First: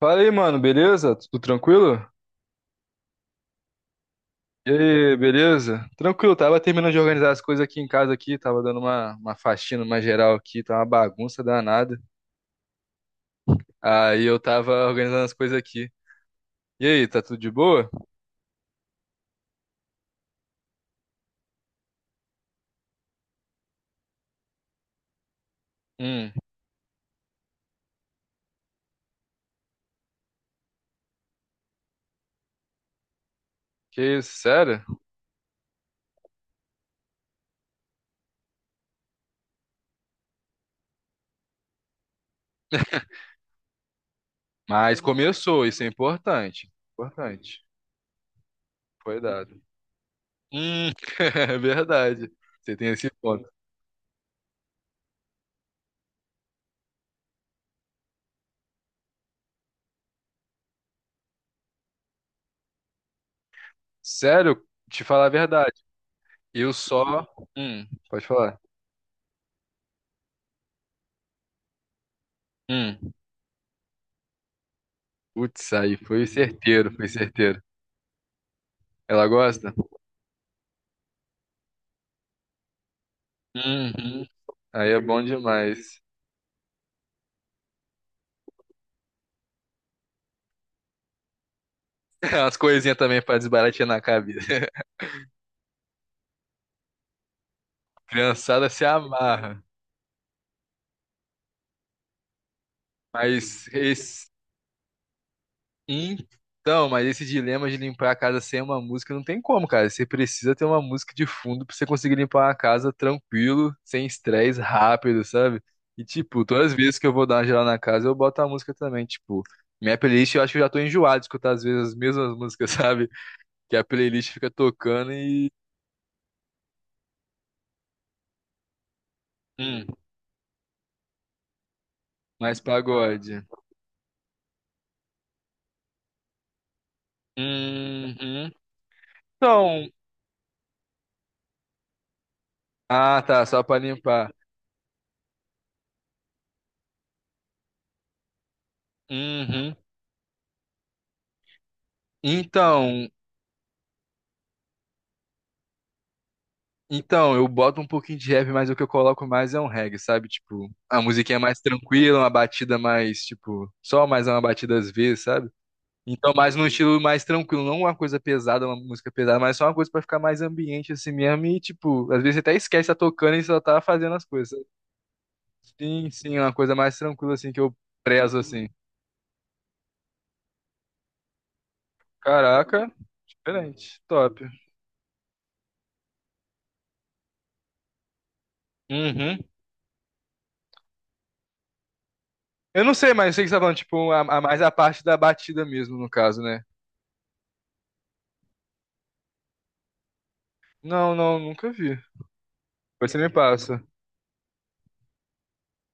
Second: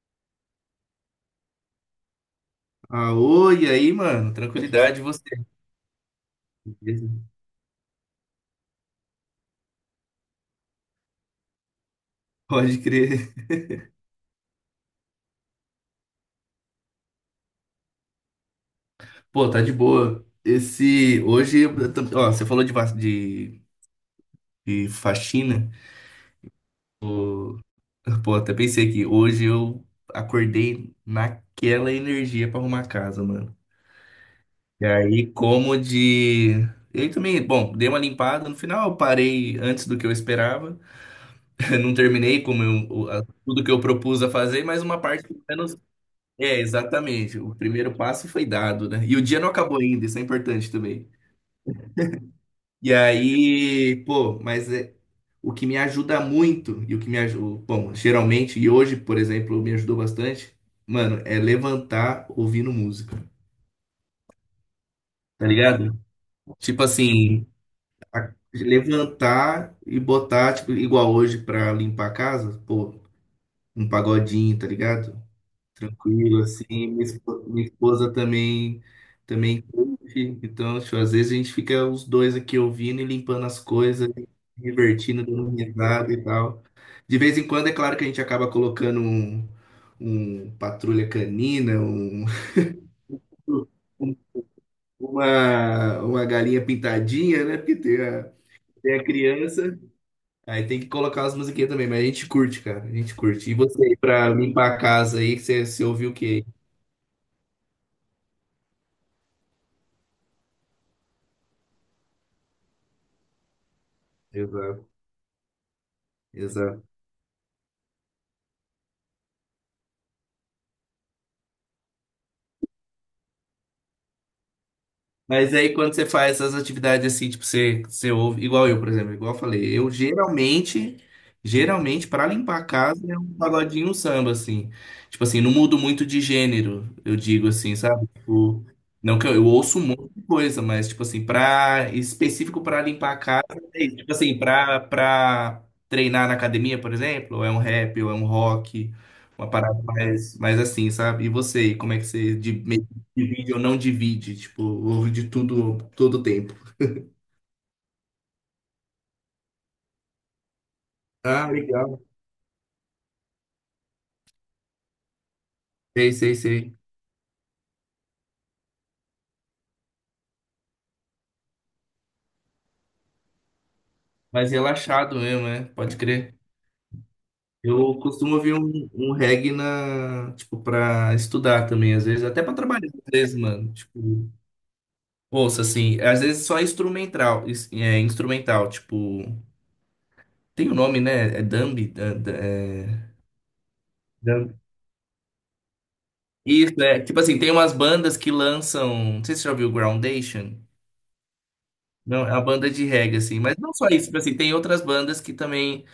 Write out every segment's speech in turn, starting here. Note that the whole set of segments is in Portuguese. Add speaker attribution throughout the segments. Speaker 1: Fala aí, mano, beleza? Tudo tranquilo?
Speaker 2: Ah, oi, e aí, mano?
Speaker 1: E
Speaker 2: Tranquilidade, e
Speaker 1: aí,
Speaker 2: você?
Speaker 1: beleza? Tranquilo, tava terminando de
Speaker 2: Beleza?
Speaker 1: organizar as coisas aqui em casa aqui, tava dando uma faxina, uma geral aqui, tá uma bagunça danada.
Speaker 2: Pode crer.
Speaker 1: Aí eu tava organizando as coisas aqui. E aí, tá tudo de boa?
Speaker 2: Pô, tá de boa. Esse, hoje, você falou de, de faxina.
Speaker 1: Hum.
Speaker 2: Pô, até pensei aqui, hoje eu acordei naquela energia pra arrumar a casa, mano.
Speaker 1: Que isso, sério?
Speaker 2: E aí, como de... Eu também, bom, dei uma limpada. No final, eu parei antes do que eu esperava. Não terminei como tudo que eu propus a fazer, mas
Speaker 1: Mas
Speaker 2: uma parte.
Speaker 1: começou, isso é
Speaker 2: É,
Speaker 1: importante.
Speaker 2: exatamente. O
Speaker 1: Importante.
Speaker 2: primeiro passo foi dado, né? E
Speaker 1: Foi
Speaker 2: o dia não
Speaker 1: dado.
Speaker 2: acabou ainda, isso é importante
Speaker 1: Hum.
Speaker 2: também.
Speaker 1: É verdade. Você tem
Speaker 2: E
Speaker 1: esse ponto.
Speaker 2: aí, pô, mas é, o que me ajuda muito, e o que me ajuda, bom, geralmente, e hoje, por exemplo, me ajudou bastante, mano, é levantar ouvindo música,
Speaker 1: Sério, te falar a
Speaker 2: tá
Speaker 1: verdade.
Speaker 2: ligado?
Speaker 1: Eu
Speaker 2: Tipo
Speaker 1: só.
Speaker 2: assim,
Speaker 1: Hum. Pode falar.
Speaker 2: levantar e botar, tipo, igual hoje pra limpar a casa, pô,
Speaker 1: Hum.
Speaker 2: um pagodinho, tá ligado?
Speaker 1: Putz, aí foi
Speaker 2: Tranquilo, assim.
Speaker 1: certeiro, foi certeiro.
Speaker 2: Minha esposa também,
Speaker 1: Ela
Speaker 2: também
Speaker 1: gosta?
Speaker 2: curte. Então, tipo, às vezes a gente fica os dois aqui ouvindo e limpando as coisas,
Speaker 1: Uhum. Aí é bom
Speaker 2: divertindo, dando
Speaker 1: demais.
Speaker 2: risada e tal. De vez em quando, é claro que a gente acaba colocando um patrulha canina, um,
Speaker 1: As coisinhas também pra desbaratear na
Speaker 2: um-
Speaker 1: cabeça.
Speaker 2: uma galinha pintadinha, né? Porque tem
Speaker 1: Criançada se
Speaker 2: tem a
Speaker 1: amarra.
Speaker 2: criança. Aí tem que colocar as musiquinhas também, mas a gente curte, cara. A gente curte. E
Speaker 1: Mas
Speaker 2: você aí,
Speaker 1: esse.
Speaker 2: pra limpar a casa aí, você ouviu o quê?
Speaker 1: Então, mas esse dilema de limpar a casa sem uma música não tem como, cara. Você precisa ter uma música de fundo pra você conseguir limpar a casa tranquilo, sem estresse,
Speaker 2: Exato.
Speaker 1: rápido, sabe? E, tipo, todas as
Speaker 2: Exato.
Speaker 1: vezes que eu vou dar uma geral na casa, eu boto a música também. Tipo, minha playlist eu acho que eu já tô enjoado de escutar às vezes as mesmas músicas, sabe? Que a playlist fica tocando e.
Speaker 2: Mas aí quando você faz essas atividades assim, tipo, você ouve, igual eu, por exemplo, igual eu falei,
Speaker 1: Hum.
Speaker 2: geralmente, pra
Speaker 1: Mais
Speaker 2: limpar a casa é um
Speaker 1: pagode.
Speaker 2: pagodinho, um samba, assim. Tipo assim, não mudo muito de gênero, eu digo assim, sabe?
Speaker 1: Uhum.
Speaker 2: Tipo, não que eu ouço um
Speaker 1: Então,
Speaker 2: monte de coisa, mas tipo assim, específico pra limpar a
Speaker 1: ah, tá,
Speaker 2: casa,
Speaker 1: só pra
Speaker 2: é isso. Tipo
Speaker 1: limpar.
Speaker 2: assim, pra treinar na academia, por exemplo, ou é um rap, ou é um rock, uma
Speaker 1: Uhum.
Speaker 2: parada mais assim, sabe? E você, como é que você
Speaker 1: Então,
Speaker 2: divide, ou não divide, tipo, ouve de tudo, todo o tempo.
Speaker 1: eu boto um pouquinho de rap, mas o que eu coloco mais é um reggae, sabe? Tipo, a musiquinha
Speaker 2: Ah,
Speaker 1: mais
Speaker 2: legal.
Speaker 1: tranquila, uma batida mais, tipo, só mais uma batida às vezes, sabe?
Speaker 2: Sei,
Speaker 1: Então,
Speaker 2: sei,
Speaker 1: mais num
Speaker 2: sei.
Speaker 1: estilo mais tranquilo, não uma coisa pesada, uma música pesada, mas só uma coisa pra ficar mais ambiente assim mesmo e, tipo, às vezes você até esquece, tá tocando e só tá fazendo as coisas,
Speaker 2: Mas
Speaker 1: sabe?
Speaker 2: relaxado mesmo, né? Pode
Speaker 1: Sim,
Speaker 2: crer.
Speaker 1: sim, uma coisa mais tranquila assim que eu
Speaker 2: Eu costumo
Speaker 1: prezo
Speaker 2: ouvir
Speaker 1: assim.
Speaker 2: um reggae na, tipo, pra estudar também, às vezes, até pra trabalhar,
Speaker 1: Caraca.
Speaker 2: às vezes, mano.
Speaker 1: Diferente.
Speaker 2: Tipo,
Speaker 1: Top.
Speaker 2: ouça, assim, às vezes só instrumental, instrumental, tipo,
Speaker 1: Uhum.
Speaker 2: tem o nome, né? É Dambi?
Speaker 1: Eu não sei, mas eu sei que você tá falando, tipo,
Speaker 2: Dambi.
Speaker 1: mais a parte da batida mesmo, no caso, né?
Speaker 2: Isso, é. Tipo assim, tem umas bandas que lançam, não sei se você já ouviu Groundation.
Speaker 1: Não, não, nunca vi.
Speaker 2: Não, é a banda de
Speaker 1: Depois
Speaker 2: reggae,
Speaker 1: você me
Speaker 2: assim. Mas não
Speaker 1: passa.
Speaker 2: só isso, tipo assim, tem outras bandas que também.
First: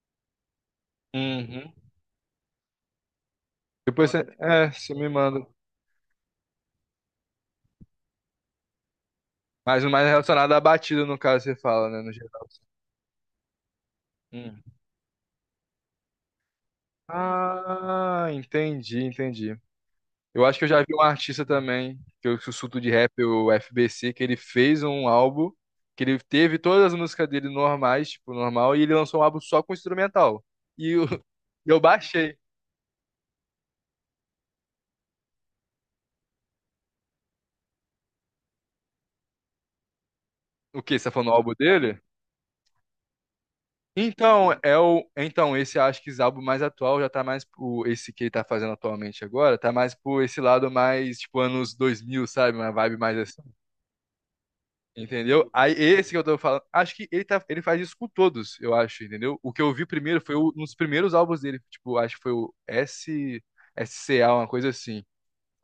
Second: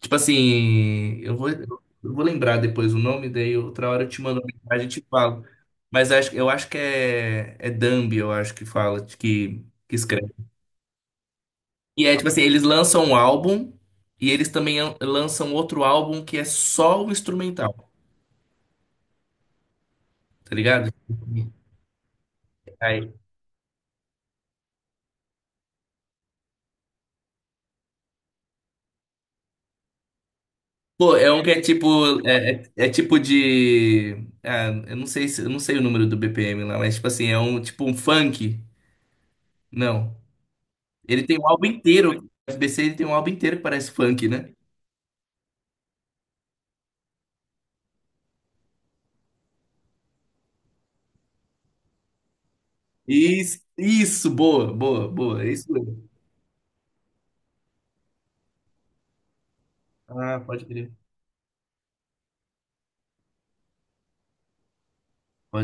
Speaker 2: Tipo assim,
Speaker 1: Uhum.
Speaker 2: eu vou lembrar depois o nome, daí outra hora eu
Speaker 1: Depois
Speaker 2: te
Speaker 1: você.
Speaker 2: mando uma
Speaker 1: É,
Speaker 2: mensagem e
Speaker 1: você
Speaker 2: te
Speaker 1: me
Speaker 2: falo.
Speaker 1: manda.
Speaker 2: Mas acho, eu acho que é, é Dambi, eu acho que fala,
Speaker 1: Mas o
Speaker 2: que
Speaker 1: mais
Speaker 2: escreve.
Speaker 1: relacionado à batida, no caso, você fala, né?
Speaker 2: E
Speaker 1: No
Speaker 2: é tipo assim,
Speaker 1: geral.
Speaker 2: eles lançam um álbum e eles
Speaker 1: Uhum.
Speaker 2: também lançam outro álbum que é só o instrumental,
Speaker 1: Ah, entendi, entendi. Eu
Speaker 2: tá
Speaker 1: acho que eu já
Speaker 2: ligado?
Speaker 1: vi um artista também, que eu sussurro de rap, o FBC, que ele fez um álbum, que ele teve todas as músicas dele normais, tipo, normal, e ele lançou um álbum só com instrumental. E eu,
Speaker 2: Pô, é um que é
Speaker 1: e eu
Speaker 2: tipo.
Speaker 1: baixei.
Speaker 2: É, é tipo de. Ah, eu não sei se, eu não sei o número do BPM lá, mas tipo assim, é um tipo um funk. Não.
Speaker 1: O que você tá
Speaker 2: Ele
Speaker 1: falando o
Speaker 2: tem um
Speaker 1: álbum
Speaker 2: álbum
Speaker 1: dele?
Speaker 2: inteiro. O F B c ele tem um álbum inteiro que parece funk, né?
Speaker 1: Então, é o. Então, esse acho que esse álbum mais atual já tá mais pro. Esse que ele tá fazendo atualmente agora, tá mais pro esse lado mais, tipo, anos dois mil, sabe? Uma vibe mais assim.
Speaker 2: Isso, boa, boa, boa.
Speaker 1: Entendeu?
Speaker 2: É isso
Speaker 1: Aí
Speaker 2: mesmo.
Speaker 1: esse que eu tô falando. Acho que ele, tá, ele faz isso com todos, eu acho, entendeu? O que eu vi primeiro foi
Speaker 2: Ah,
Speaker 1: o- um
Speaker 2: pode
Speaker 1: dos
Speaker 2: crer.
Speaker 1: primeiros álbuns dele. Tipo, acho que foi o S, S C A uma coisa assim.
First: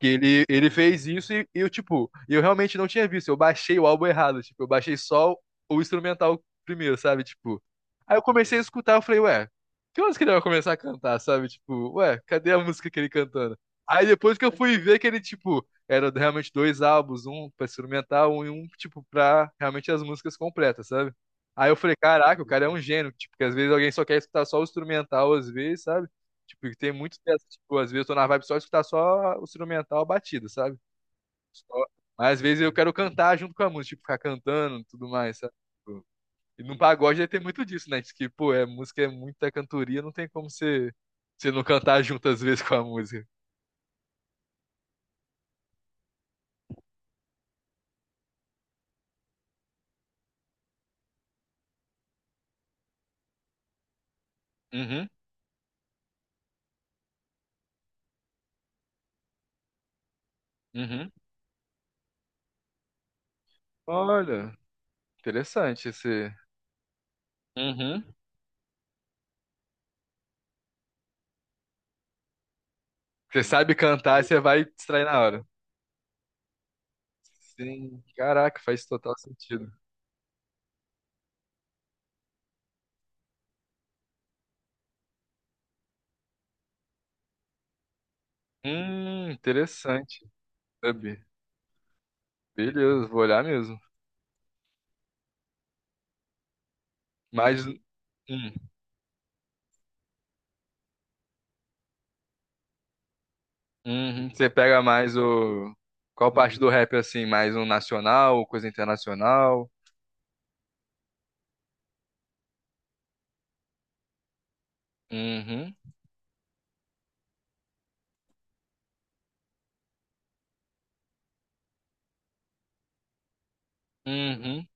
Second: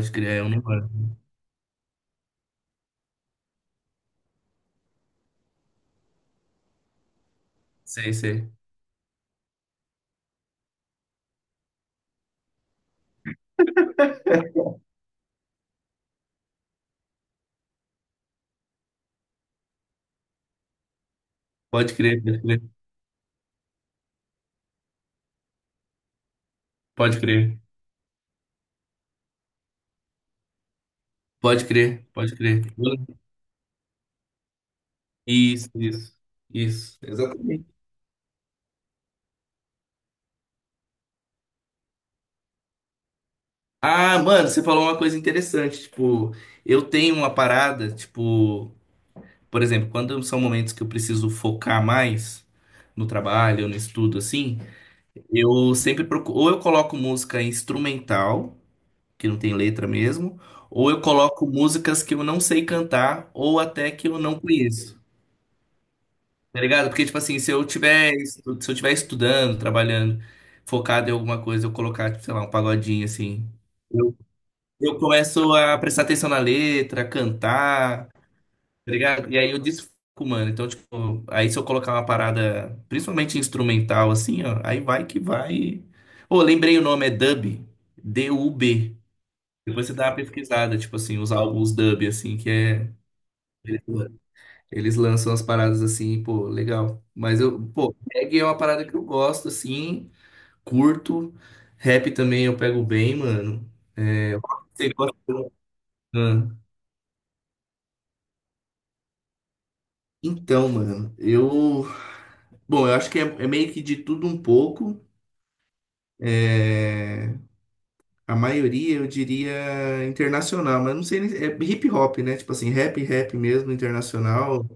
Speaker 1: Que
Speaker 2: crer, é
Speaker 1: ele,
Speaker 2: um
Speaker 1: ele
Speaker 2: número.
Speaker 1: fez isso e eu, tipo, eu realmente não tinha visto. Eu baixei o álbum errado, tipo, eu baixei só o instrumental primeiro, sabe? Tipo.
Speaker 2: Sei,
Speaker 1: Aí eu
Speaker 2: sei.
Speaker 1: comecei a escutar, eu falei, ué, que horas que ele vai começar a cantar, sabe? Tipo, ué, cadê a música que ele cantando? Aí depois que eu fui ver que ele, tipo, era realmente dois álbuns, um pra instrumental um, e um, tipo, pra realmente as músicas completas, sabe? Aí eu falei,
Speaker 2: Pode crer, pode
Speaker 1: caraca, o
Speaker 2: crer.
Speaker 1: cara é um gênio, tipo, que às vezes alguém só quer escutar só o instrumental, às vezes, sabe? Tipo, tem muito
Speaker 2: Pode
Speaker 1: dessa,
Speaker 2: crer.
Speaker 1: tipo, às vezes eu tô na vibe só de escutar só o instrumental, a batida, sabe?
Speaker 2: Pode
Speaker 1: Só-
Speaker 2: crer,
Speaker 1: Mas
Speaker 2: pode
Speaker 1: às vezes
Speaker 2: crer.
Speaker 1: eu quero cantar junto com a música, tipo, ficar cantando e tudo mais, sabe?
Speaker 2: Isso,
Speaker 1: Tipo,
Speaker 2: isso.
Speaker 1: e no
Speaker 2: Isso,
Speaker 1: pagode aí tem muito
Speaker 2: exatamente.
Speaker 1: disso, né? Diz que, pô, é música, é muita cantoria, não tem como você, você não cantar junto às vezes com a música.
Speaker 2: Ah, mano, você falou uma coisa interessante. Tipo, eu tenho uma parada, tipo, por exemplo, quando são momentos que eu preciso focar mais no trabalho, no estudo, assim,
Speaker 1: Uhum,
Speaker 2: eu sempre procuro, ou eu coloco música instrumental, que não tem letra mesmo, ou eu
Speaker 1: uhum.
Speaker 2: coloco músicas que eu não sei cantar, ou até que eu não
Speaker 1: Olha,
Speaker 2: conheço.
Speaker 1: interessante esse.
Speaker 2: Tá ligado? Porque, tipo assim, se eu
Speaker 1: Uhum.
Speaker 2: tiver, se eu tiver estudando, trabalhando, focado em alguma coisa, eu colocar, tipo, sei lá, um pagodinho
Speaker 1: Você
Speaker 2: assim.
Speaker 1: sabe cantar, você vai
Speaker 2: Eu
Speaker 1: distrair na hora.
Speaker 2: começo a prestar atenção na letra, a
Speaker 1: Sim,
Speaker 2: cantar, tá
Speaker 1: caraca, faz total
Speaker 2: ligado? E aí eu
Speaker 1: sentido.
Speaker 2: desfoco, mano. Então, tipo, aí se eu colocar uma parada, principalmente instrumental, assim, ó, aí vai que vai. Ô, lembrei o nome, é dub. D-U-B.
Speaker 1: Hum.
Speaker 2: Depois você dá uma
Speaker 1: Interessante.
Speaker 2: pesquisada, tipo assim,
Speaker 1: Sabe?
Speaker 2: os álbuns dub, assim, que é.
Speaker 1: Beleza, vou olhar mesmo.
Speaker 2: Eles lançam as paradas assim, pô, legal. Mas eu,
Speaker 1: Mas
Speaker 2: pô, reggae é
Speaker 1: Hum.
Speaker 2: uma parada que eu gosto, assim, curto. Rap também eu pego bem, mano.
Speaker 1: Uhum. Você pega
Speaker 2: Você
Speaker 1: mais
Speaker 2: gosta?
Speaker 1: o. Qual
Speaker 2: Ah.
Speaker 1: parte do rap assim? Mais um nacional, coisa internacional?
Speaker 2: Então, mano, eu. Bom, eu acho que é, é meio que de tudo um pouco.
Speaker 1: Uhum.
Speaker 2: É, a maioria eu diria internacional, mas não sei, é hip hop, né? Tipo assim, rap mesmo,
Speaker 1: Uhum.
Speaker 2: internacional.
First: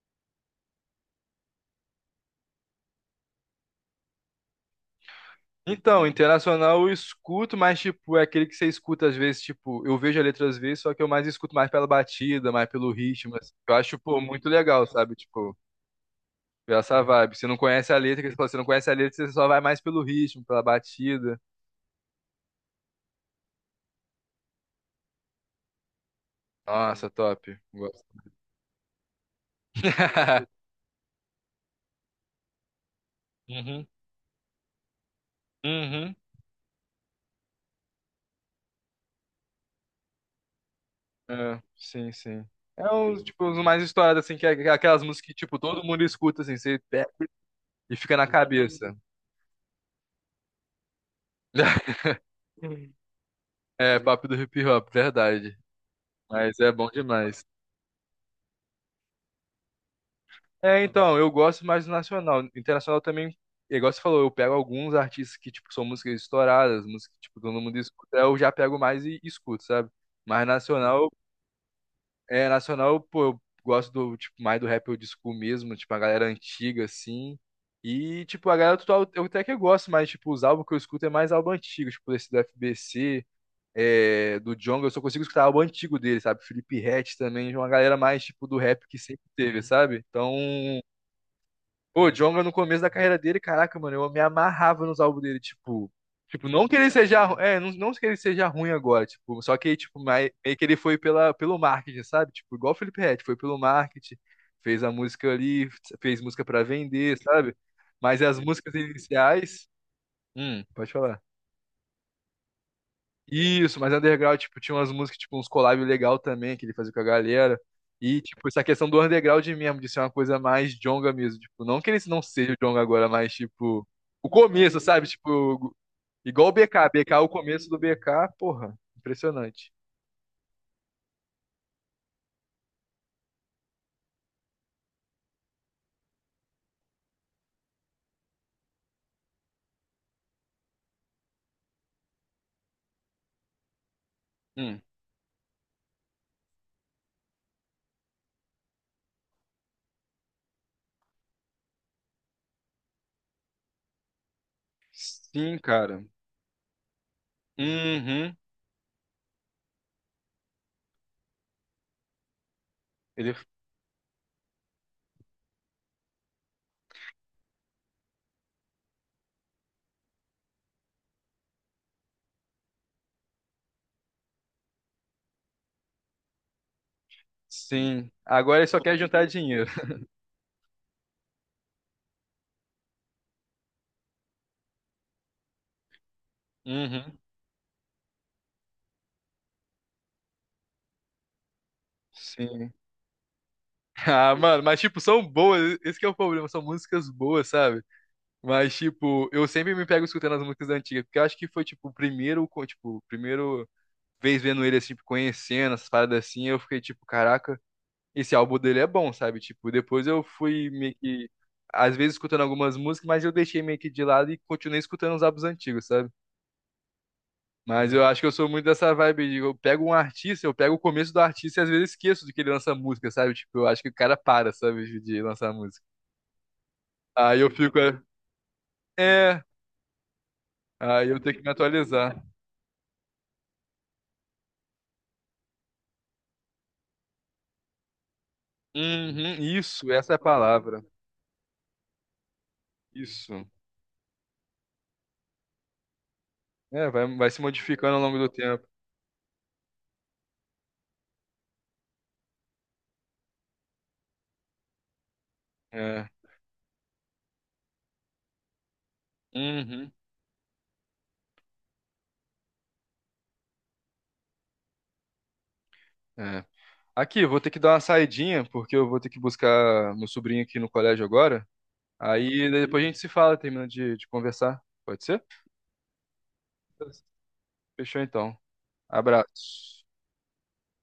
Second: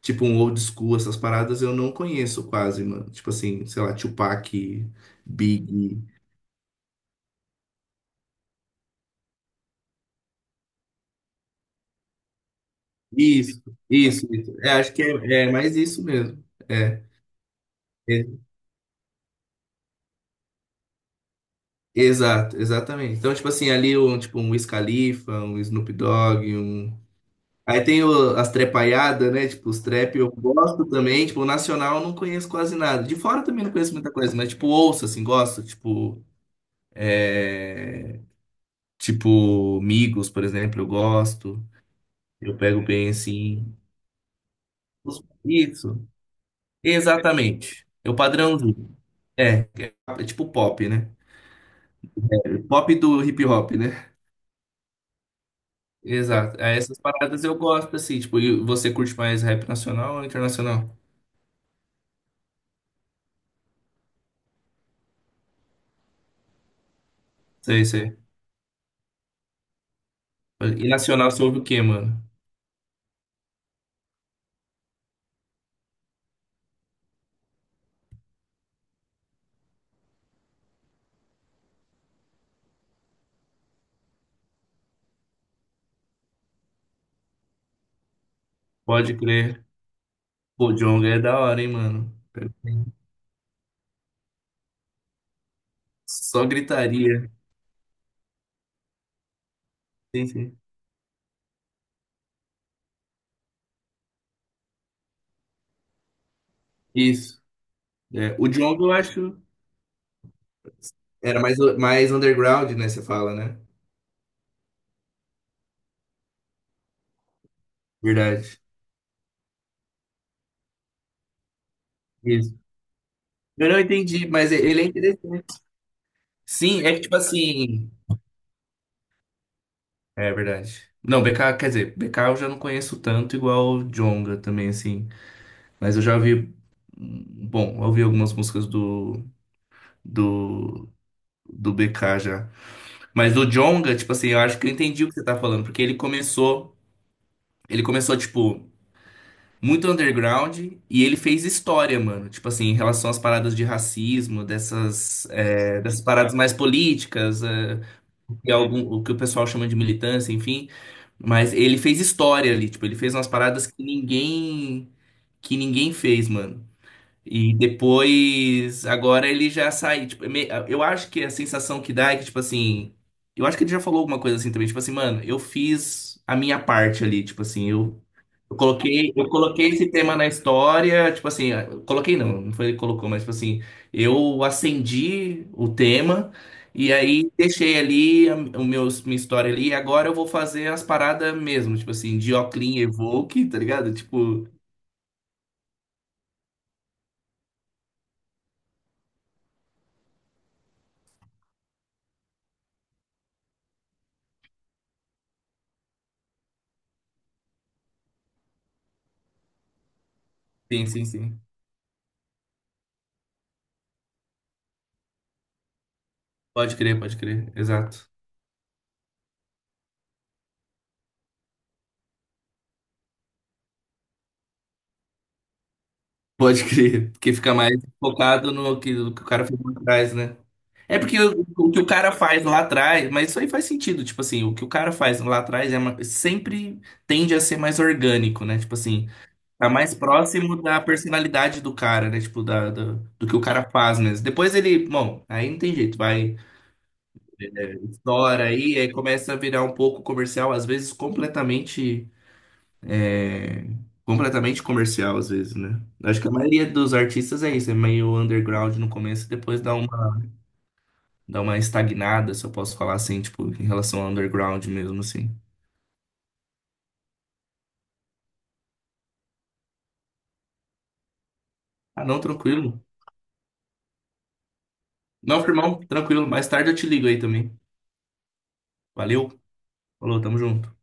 Speaker 2: Tipo um old school, essas paradas eu não conheço quase, mano. Tipo assim, sei lá, Tupac, Big.
Speaker 1: Então, internacional eu escuto, mas tipo, é aquele que você escuta às vezes, tipo, eu vejo a letra às vezes, só que eu mais escuto mais pela batida, mais pelo ritmo, assim.
Speaker 2: Isso,
Speaker 1: Eu acho, pô,
Speaker 2: isso,
Speaker 1: muito
Speaker 2: isso. É,
Speaker 1: legal,
Speaker 2: acho que
Speaker 1: sabe?
Speaker 2: é, é
Speaker 1: Tipo,
Speaker 2: mais isso mesmo.
Speaker 1: essa
Speaker 2: É,
Speaker 1: vibe. Você não conhece a letra,
Speaker 2: é,
Speaker 1: que você fala, você não conhece a letra, você só vai mais pelo ritmo, pela batida.
Speaker 2: exato, exatamente. Então, tipo assim, ali um, tipo, um Wiz Khalifa, um Snoop Dogg, um.
Speaker 1: Nossa, top.
Speaker 2: Aí tem
Speaker 1: Gosto.
Speaker 2: as trepaiadas, né? Tipo, os trap eu gosto também. Tipo, o nacional eu não conheço quase nada. De fora também não
Speaker 1: Uhum.
Speaker 2: conheço muita coisa, mas tipo, ouço, assim, gosto.
Speaker 1: Uhum.
Speaker 2: Tipo, é... tipo, Migos, por exemplo, eu
Speaker 1: É,
Speaker 2: gosto.
Speaker 1: sim, sim.
Speaker 2: Eu pego
Speaker 1: É
Speaker 2: bem,
Speaker 1: uns, tipo, os
Speaker 2: assim.
Speaker 1: mais estourados, assim, que é aquelas músicas que, tipo, todo mundo
Speaker 2: Isso,
Speaker 1: escuta, assim, você pe-
Speaker 2: exatamente.
Speaker 1: e
Speaker 2: É o
Speaker 1: fica na cabeça.
Speaker 2: padrãozinho. É tipo pop, né? Pop do hip hop,
Speaker 1: É,
Speaker 2: né?
Speaker 1: papo do hip hop, verdade. Mas
Speaker 2: Exato.
Speaker 1: é
Speaker 2: Aí
Speaker 1: bom
Speaker 2: essas paradas
Speaker 1: demais.
Speaker 2: eu gosto, assim. Tipo, e você curte mais rap nacional ou
Speaker 1: É,
Speaker 2: internacional?
Speaker 1: então, eu gosto mais do nacional. Internacional também, igual você falou, eu pego alguns artistas que, tipo, são músicas estouradas, músicas que, tipo, todo mundo
Speaker 2: Sei, sei.
Speaker 1: escuta, eu já pego mais e escuto, sabe? Mas
Speaker 2: E
Speaker 1: nacional.
Speaker 2: nacional você ouve o quê, mano?
Speaker 1: É, nacional, pô, eu gosto do, tipo, mais do rap old school mesmo, tipo, a galera antiga, assim. E, tipo, a galera atual eu até que gosto, mas, tipo, os álbuns que eu escuto é mais álbum antigo, tipo, esse do FBC, é, do Djonga, eu só consigo escutar álbum antigo dele, sabe? Felipe Ret também, é uma galera mais, tipo, do rap que
Speaker 2: Pode
Speaker 1: sempre teve,
Speaker 2: crer.
Speaker 1: sabe? Então.
Speaker 2: Pô, Djonga é da hora, hein,
Speaker 1: Pô,
Speaker 2: mano?
Speaker 1: Djonga no começo da carreira dele, caraca, mano, eu me amarrava nos álbuns dele, tipo.
Speaker 2: Só
Speaker 1: Tipo, não que ele seja.
Speaker 2: gritaria.
Speaker 1: Ru- É, não, não que ele seja ruim agora, tipo, só que, tipo,
Speaker 2: Sim,
Speaker 1: mai- meio
Speaker 2: sim.
Speaker 1: que ele foi pela, pelo marketing, sabe? Tipo, igual o Felipe Ret, foi pelo marketing, fez a música ali, fez música pra vender,
Speaker 2: Isso.
Speaker 1: sabe? Mas
Speaker 2: É,
Speaker 1: as
Speaker 2: o
Speaker 1: músicas
Speaker 2: Djonga, eu acho,
Speaker 1: iniciais. Hum. Pode falar.
Speaker 2: era mais, mais underground, né? Você fala, né?
Speaker 1: Isso, mas underground, tipo, tinha umas músicas, tipo, uns collab legal também que ele fazia com a galera. E, tipo,
Speaker 2: Verdade.
Speaker 1: essa questão do underground mesmo, de ser uma coisa mais jonga mesmo. Tipo, não que ele não seja o
Speaker 2: Isso.
Speaker 1: jonga agora, mas,
Speaker 2: Eu não
Speaker 1: tipo,
Speaker 2: entendi,
Speaker 1: o
Speaker 2: mas
Speaker 1: começo,
Speaker 2: ele é
Speaker 1: sabe?
Speaker 2: interessante.
Speaker 1: Tipo, igual o
Speaker 2: Sim,
Speaker 1: BK.
Speaker 2: é que tipo
Speaker 1: BK, o começo do
Speaker 2: assim.
Speaker 1: BK, porra, impressionante.
Speaker 2: É verdade. Não, BK, quer dizer, BK eu já não conheço tanto igual o Djonga também, assim. Mas eu já ouvi. Bom, eu ouvi algumas músicas do, do BK já. Mas o Djonga, tipo assim, eu acho que eu
Speaker 1: Hum,
Speaker 2: entendi o que você tá falando, porque ele começou. Ele começou, tipo, muito underground e ele fez história, mano. Tipo assim, em relação às paradas de racismo, dessas,
Speaker 1: sim,
Speaker 2: é, dessas
Speaker 1: cara.
Speaker 2: paradas mais políticas, é,
Speaker 1: Uhum.
Speaker 2: e algum, o que o pessoal chama de militância, enfim. Mas ele fez história ali, tipo, ele fez umas
Speaker 1: Ele,
Speaker 2: paradas que que ninguém fez, mano. E depois, agora ele já sai, tipo, é eu acho que a sensação que dá é que, tipo assim, eu acho que ele já falou alguma coisa assim também, tipo assim, mano, eu fiz a minha parte ali, tipo assim,
Speaker 1: sim. Agora ele só quer juntar
Speaker 2: eu coloquei
Speaker 1: dinheiro.
Speaker 2: esse tema na história, tipo assim, eu coloquei não, não foi ele que colocou, mas tipo assim, eu acendi o tema e
Speaker 1: Uhum.
Speaker 2: aí deixei ali o meu, minha história ali, e agora eu vou fazer as paradas mesmo, tipo assim,
Speaker 1: Sim.
Speaker 2: Dioclin Evoque, tá ligado?
Speaker 1: Ah,
Speaker 2: Tipo,
Speaker 1: mano, mas, tipo, são boas. Esse que é o problema. São músicas boas, sabe? Mas, tipo, eu sempre me pego escutando as músicas antigas, porque eu acho que foi, tipo, o primeiro, co- tipo, o primeiro vez vendo ele, assim, tipo, conhecendo essas paradas assim, eu fiquei, tipo, caraca, esse álbum dele é bom, sabe? Tipo, depois eu fui
Speaker 2: sim,
Speaker 1: meio
Speaker 2: sim,
Speaker 1: que,
Speaker 2: sim.
Speaker 1: às vezes, escutando algumas músicas, mas eu deixei meio que de lado e continuei escutando os álbuns antigos, sabe?
Speaker 2: Pode crer,
Speaker 1: Mas eu Uhum.
Speaker 2: exato.
Speaker 1: acho que eu sou muito dessa vibe, de eu pego um artista, eu pego o começo do artista e às vezes esqueço de que ele lança música, sabe? Tipo, eu acho que o cara para, sabe, de lançar música.
Speaker 2: Pode crer, porque
Speaker 1: Aí eu
Speaker 2: fica
Speaker 1: fico,
Speaker 2: mais
Speaker 1: é,
Speaker 2: focado no que, no que o
Speaker 1: é,
Speaker 2: cara foi por trás, né? É
Speaker 1: aí eu
Speaker 2: porque
Speaker 1: tenho que me
Speaker 2: o que o cara
Speaker 1: atualizar.
Speaker 2: faz lá atrás, mas isso aí faz sentido, tipo assim, o que o cara faz lá atrás é sempre tende a ser mais orgânico, né? Tipo assim,
Speaker 1: Uhum,
Speaker 2: tá
Speaker 1: isso,
Speaker 2: mais
Speaker 1: essa é a
Speaker 2: próximo da
Speaker 1: palavra.
Speaker 2: personalidade do cara, né? Tipo, da- do que o
Speaker 1: Isso.
Speaker 2: cara faz mesmo. Depois ele, bom, aí não tem jeito, vai,
Speaker 1: É, vai, vai se modificando ao longo do
Speaker 2: estoura
Speaker 1: tempo.
Speaker 2: aí, aí começa a virar um pouco comercial, às vezes completamente, é, completamente comercial, às vezes, né?
Speaker 1: É.
Speaker 2: Acho que a maioria dos artistas é isso, é meio underground no começo, depois dá um
Speaker 1: Uhum,
Speaker 2: dar uma estagnada, se eu posso falar assim, tipo, em relação ao underground mesmo, assim.
Speaker 1: é. Aqui, eu vou ter que dar uma saidinha, porque eu vou ter que buscar meu sobrinho aqui no colégio agora.
Speaker 2: Ah, não,
Speaker 1: Aí
Speaker 2: tranquilo.
Speaker 1: depois a gente se fala, terminando de conversar. Pode ser?
Speaker 2: Não, firmão, tranquilo. Mais tarde eu te ligo aí também.
Speaker 1: Fechou então.
Speaker 2: Valeu,
Speaker 1: Abraço.
Speaker 2: falou, tamo junto.